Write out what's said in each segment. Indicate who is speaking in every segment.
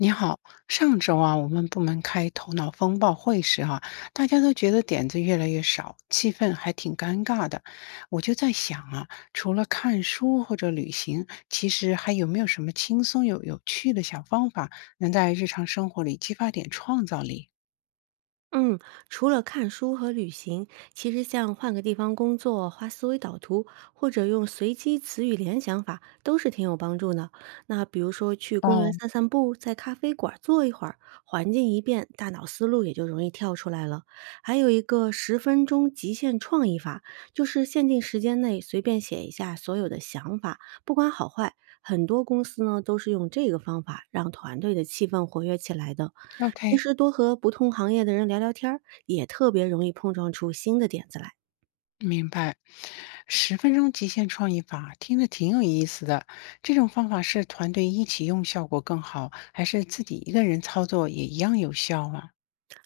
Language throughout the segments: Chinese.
Speaker 1: 你好。上周啊，我们部门开头脑风暴会时啊，大家都觉得点子越来越少，气氛还挺尴尬的。我就在想啊，除了看书或者旅行，其实还有没有什么轻松有趣的小方法，能在日常生活里激发点创造力？
Speaker 2: 嗯，除了看书和旅行，其实像换个地方工作、画思维导图，或者用随机词语联想法，都是挺有帮助的。那比如说去公园
Speaker 1: 哦
Speaker 2: 散散步，在咖啡馆坐一会儿，环境一变，大脑思路也就容易跳出来了。还有一个十分钟极限创意法，就是限定时间内随便写一下所有的想法，不管好坏。很多公司呢都是用这个方法让团队的气氛活跃起来的。平
Speaker 1: ，OK，
Speaker 2: 时多和不同行业的人聊聊天儿，也特别容易碰撞出新的点子来。
Speaker 1: 明白。10分钟极限创意法听着挺有意思的，这种方法是团队一起用效果更好，还是自己一个人操作也一样有效啊？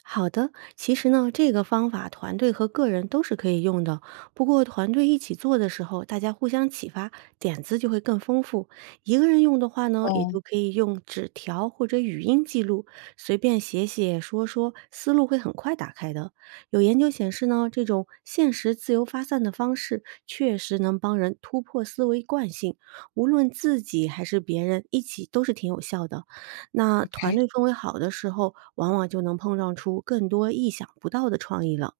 Speaker 2: 好的，其实呢，这个方法团队和个人都是可以用的。不过，团队一起做的时候，大家互相启发，点子就会更丰富。一个人用的话呢，也
Speaker 1: 哦，
Speaker 2: 就可以用纸条或者语音记录，随便写写说说，思路会很快打开的。有研究显示呢，这种现实自由发散的方式，确实能帮人突破思维惯性，无论自己还是别人，一起都是挺有效的。那团
Speaker 1: 哎，
Speaker 2: 队氛围好的时候，往往就能碰撞出更多意想不到的创意了。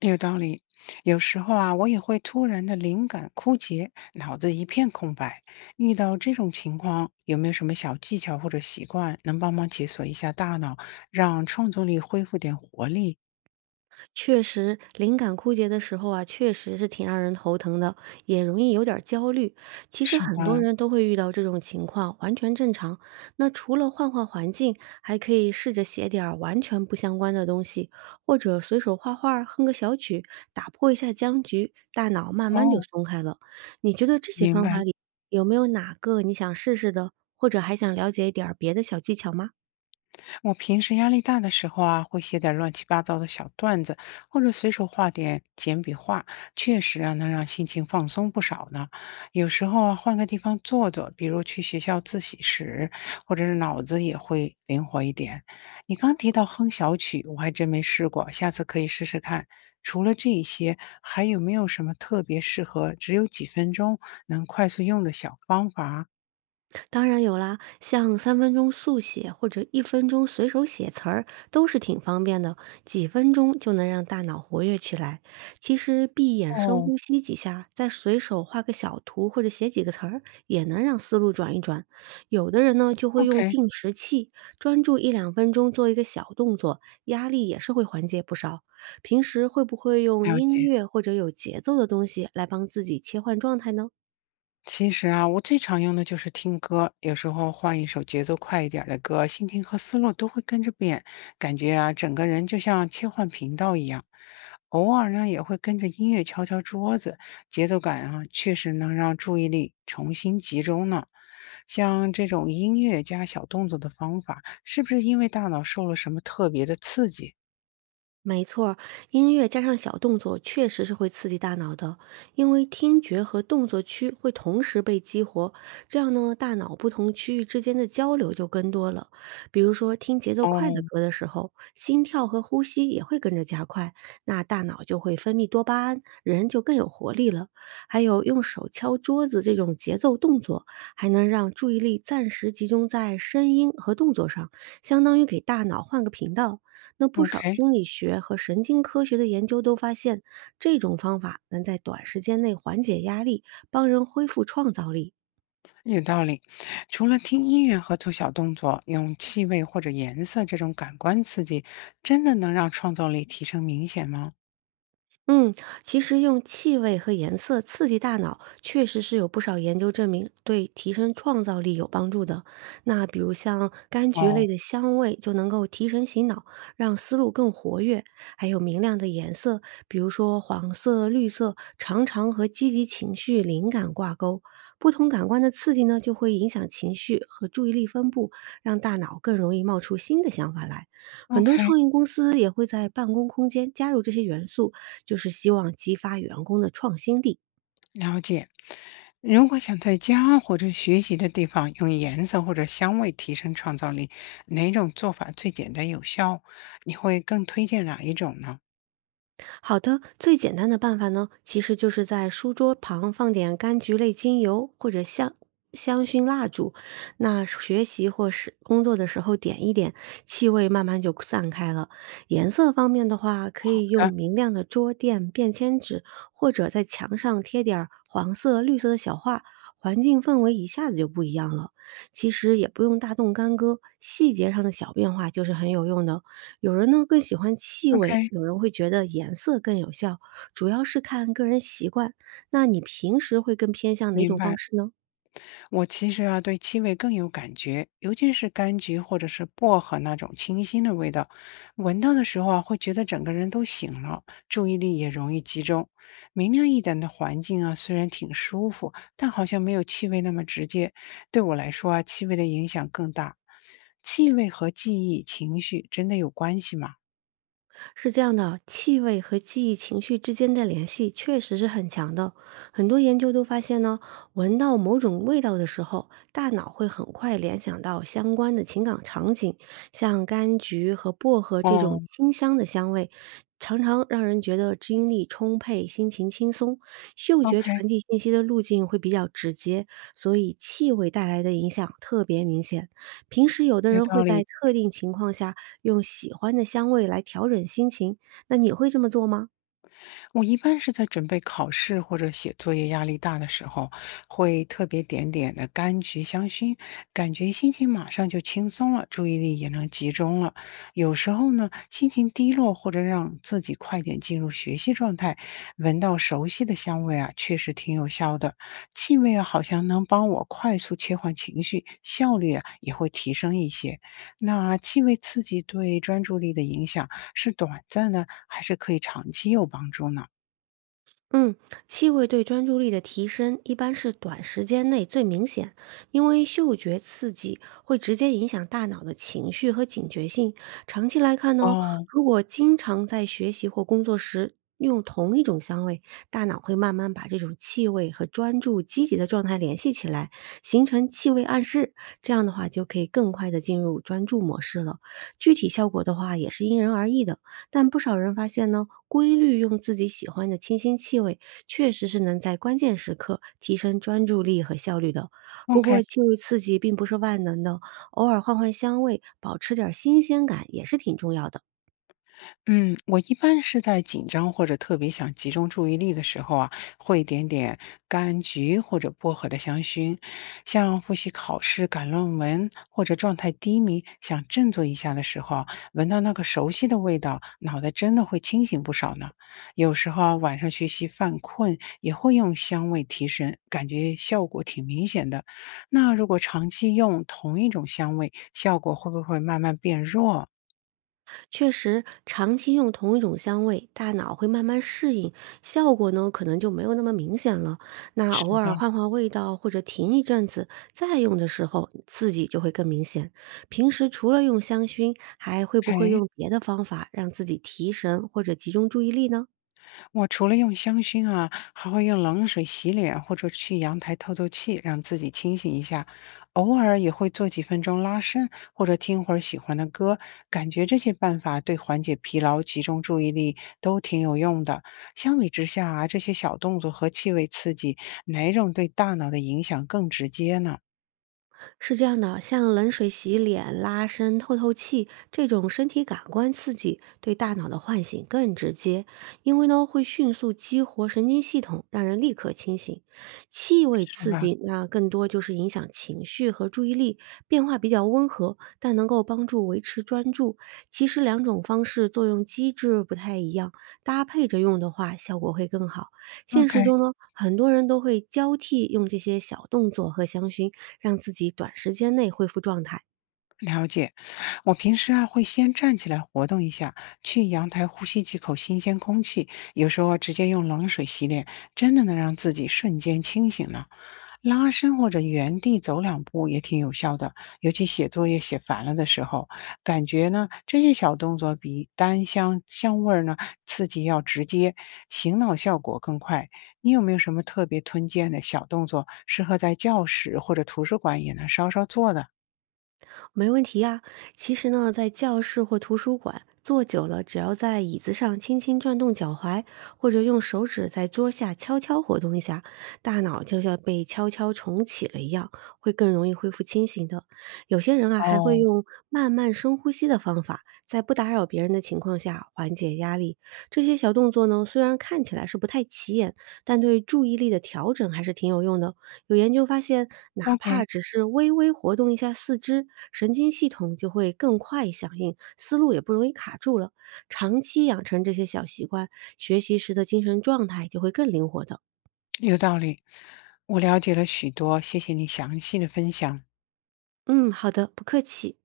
Speaker 1: 有道理。有时候啊，我也会突然的灵感枯竭，脑子一片空白。遇到这种情况，有没有什么小技巧或者习惯能帮忙解锁一下大脑，让创作力恢复点活力，
Speaker 2: 确实，灵感枯竭的时候啊，确实是挺让人头疼的，也容易有点儿焦虑。其实
Speaker 1: 是
Speaker 2: 很多
Speaker 1: 吧？
Speaker 2: 人都会遇到这种情况，完全正常。那除了换换环境，还可以试着写点儿完全不相关的东西，或者随手画画儿哼个小曲，打破一下僵局，大脑慢慢就
Speaker 1: 哦，
Speaker 2: 松开了。你觉得这些
Speaker 1: 明
Speaker 2: 方法
Speaker 1: 白。
Speaker 2: 里有没有哪个你想试试的，或者还想了解一点儿别的小技巧吗？
Speaker 1: 我平时压力大的时候啊，会写点乱七八糟的小段子，或者随手画点简笔画，确实啊，能让心情放松不少呢。有时候啊，换个地方坐坐，比如去学校自习室，或者是脑子也会灵活一点。你刚提到哼小曲，我还真没试过，下次可以试试看。除了这一些，还有没有什么特别适合只有几分钟能快速用的小方法？
Speaker 2: 当然有啦，像三分钟速写或者一分钟随手写词儿都是挺方便的，几分钟就能让大脑活跃起来。其实闭眼深
Speaker 1: 哦
Speaker 2: 呼吸几下，再随手画个小图或者写几个词儿，也能让思路转一转。有的人呢就会用
Speaker 1: ，OK，
Speaker 2: 定时器，专注一两分钟做一个小动作，压力也是会缓解不少。平时会不会用
Speaker 1: 了
Speaker 2: 音
Speaker 1: 解。
Speaker 2: 乐或者有节奏的东西来帮自己切换状态呢？
Speaker 1: 其实啊，我最常用的就是听歌，有时候换一首节奏快一点儿的歌，心情和思路都会跟着变，感觉啊，整个人就像切换频道一样。偶尔呢，也会跟着音乐敲敲桌子，节奏感啊，确实能让注意力重新集中呢。像这种音乐加小动作的方法，是不是因为大脑受了什么特别的刺激？
Speaker 2: 没错儿音乐加上小动作确实是会刺激大脑的，因为听觉和动作区会同时被激活，这样呢，大脑不同区域之间的交流就更多了。比如说，听节奏快的
Speaker 1: 哦
Speaker 2: 歌的时候，心跳和呼吸也会跟着加快，那大脑就会分泌多巴胺，人就更有活力了。还有用手敲桌子这种节奏动作，还能让注意力暂时集中在声音和动作上，相当于给大脑换个频道。那不少
Speaker 1: ，OK。
Speaker 2: 心理学和神经科学的研究都发现，这种方法能在短时间内缓解压力，帮人恢复创造力。
Speaker 1: 有道理，除了听音乐和做小动作，用气味或者颜色这种感官刺激，真的能让创造力提升明显吗？
Speaker 2: 嗯，其实用气味和颜色刺激大脑，确实是有不少研究证明对提升创造力有帮助的。那比如像柑橘类
Speaker 1: 哦
Speaker 2: 的香味就能够提神醒脑，让思路更活跃；还有明亮的颜色，比如说黄色、绿色，常常和积极情绪、灵感挂钩。不同感官的刺激呢，就会影响情绪和注意力分布，让大脑更容易冒出新的想法来。很多
Speaker 1: ，OK,
Speaker 2: 创业公司也会在办公空间加入这些元素，就是希望激发员工的创新力。
Speaker 1: 了解。如果想在家或者学习的地方用颜色或者香味提升创造力，哪种做法最简单有效？你会更推荐哪一种呢？
Speaker 2: 好的，最简单的办法呢，其实就是在书桌旁放点柑橘类精油或者香薰蜡烛那学习或是工作的时候点一点，气味慢慢就散开了。颜色方面的话，可以用
Speaker 1: 啊，
Speaker 2: 明亮的桌垫、便签纸，或者在墙上贴点儿黄色、绿色的小画。环境氛围一下子就不一样了，其实也不用大动干戈，细节上的小变化就是很有用的。有人呢更喜欢气
Speaker 1: o
Speaker 2: 味，
Speaker 1: k
Speaker 2: 有人会觉得颜色更有效，主要是看个人习惯。那你平时会更偏向哪
Speaker 1: 明
Speaker 2: 种方
Speaker 1: 白。
Speaker 2: 式呢？
Speaker 1: 我其实啊，对气味更有感觉，尤其是柑橘或者是薄荷那种清新的味道，闻到的时候啊，会觉得整个人都醒了，注意力也容易集中。明亮一点的环境啊，虽然挺舒服，但好像没有气味那么直接。对我来说啊，气味的影响更大。气味和记忆、情绪真的有关系吗？
Speaker 2: 是这样的，气味和记忆、情绪之间的联系确实是很强的。很多研究都发现呢，闻到某种味道的时候，大脑会很快联想到相关的情感场景，像柑橘和薄荷这种
Speaker 1: 哦
Speaker 2: 清香的香味，常常让人觉得精力充沛、心情轻松。嗅觉
Speaker 1: ，OK,
Speaker 2: 传递信息的路径会比较直接，所以气味带来的影响特别明显。平时有的
Speaker 1: 有
Speaker 2: 人会
Speaker 1: 道
Speaker 2: 在
Speaker 1: 理。
Speaker 2: 特定情况下用喜欢的香味来调整心情，那你会这么做吗？
Speaker 1: 我一般是在准备考试或者写作业压力大的时候，会特别点点的柑橘香薰，感觉心情马上就轻松了，注意力也能集中了。有时候呢，心情低落或者让自己快点进入学习状态，闻到熟悉的香味啊，确实挺有效的。气味啊，好像能帮我快速切换情绪，效率啊也会提升一些。那气味刺激对专注力的影响。是短暂的，还是可以长期有帮助呢？
Speaker 2: 嗯，气味对专注力的提升一般是短时间内最明显，因为嗅觉刺激会直接影响大脑的情绪和警觉性。长期来看呢，
Speaker 1: 哦
Speaker 2: 如果经常在学习或工作时用同一种香味，大脑会慢慢把这种气味和专注积极的状态联系起来，形成气味暗示。这样的话，就可以更快的进入专注模式了。具体效果的话，也是因人而异的。但不少人发现呢，规律用自己喜欢的清新气味，确实是能在关键时刻提升专注力和效率的。不
Speaker 1: ，OK。
Speaker 2: 过，气味刺激并不是万能的，偶尔换换香味，保持点儿新鲜感也是挺重要的。
Speaker 1: 嗯，我一般是在紧张或者特别想集中注意力的时候啊，会点点柑橘或者薄荷的香薰，像复习考试、赶论文或者状态低迷想振作一下的时候啊，闻到那个熟悉的味道，脑袋真的会清醒不少呢。有时候啊，晚上学习犯困也会用香味提神，感觉效果挺明显的。那如果长期用同一种香味，效果会不会慢慢变弱？
Speaker 2: 确实，长期用同一种香味，大脑会慢慢适应，效果呢可能就没有那么明显了。那偶
Speaker 1: 是
Speaker 2: 尔
Speaker 1: 的
Speaker 2: 换换味道或者停一阵子再用的时候，刺激就会更明显。平时除了用香薰，还会不会
Speaker 1: ，OK。
Speaker 2: 用别的方法让自己提神或者集中注意力呢？
Speaker 1: 我除了用香薰啊，还会用冷水洗脸，或者去阳台透透气，让自己清醒一下。偶尔也会做几分钟拉伸，或者听会儿喜欢的歌，感觉这些办法对缓解疲劳、集中注意力都挺有用的。相比之下啊，这些小动作和气味刺激，哪一种对大脑的影响更直接呢？
Speaker 2: 是这样的，像冷水洗脸、拉伸、透透气这种身体感官刺激，对大脑的唤醒更直接，因为呢会迅速激活神经系统，让人立刻清醒。气味
Speaker 1: 是
Speaker 2: 刺
Speaker 1: 吧
Speaker 2: 激那更多就是影响情绪和注意力，变化比较温和，但能够帮助维持专注。其实两种方式作用机制不太一样，搭配着用的话，效果会更好。现实
Speaker 1: ？OK。
Speaker 2: 中呢，很多人都会交替用这些小动作和香薰，让自己短时间内恢复状态。
Speaker 1: 了解，我平时啊会先站起来活动一下，去阳台呼吸几口新鲜空气，有时候直接用冷水洗脸，真的能让自己瞬间清醒呢。拉伸或者原地走两步也挺有效的，尤其写作业写烦了的时候，感觉呢这些小动作比单香香味儿呢刺激要直接，醒脑效果更快。你有没有什么特别推荐的小动作，适合在教室或者图书馆也能稍稍做的？
Speaker 2: 没问题呀。其实呢，在教室或图书馆坐久了，只要在椅子上轻轻转动脚踝，或者用手指在桌下悄悄活动一下，大脑就像被悄悄重启了一样，会更容易恢复清醒的。有些人啊，还会
Speaker 1: 哦
Speaker 2: 用慢慢深呼吸的方法，在不打扰别人的情况下缓解压力。这些小动作呢，虽然看起来是不太起眼，但对注意力的调整还是挺有用的。有研究发现，哪怕
Speaker 1: ，OK。
Speaker 2: 只是微微活动一下四肢，神经系统就会更快响应，思路也不容易卡住了。长期养成这些小习惯，学习时的精神状态就会更灵活的。
Speaker 1: 有道理，我了解了许多，谢谢你详细的分享。
Speaker 2: 嗯，好的，不客气。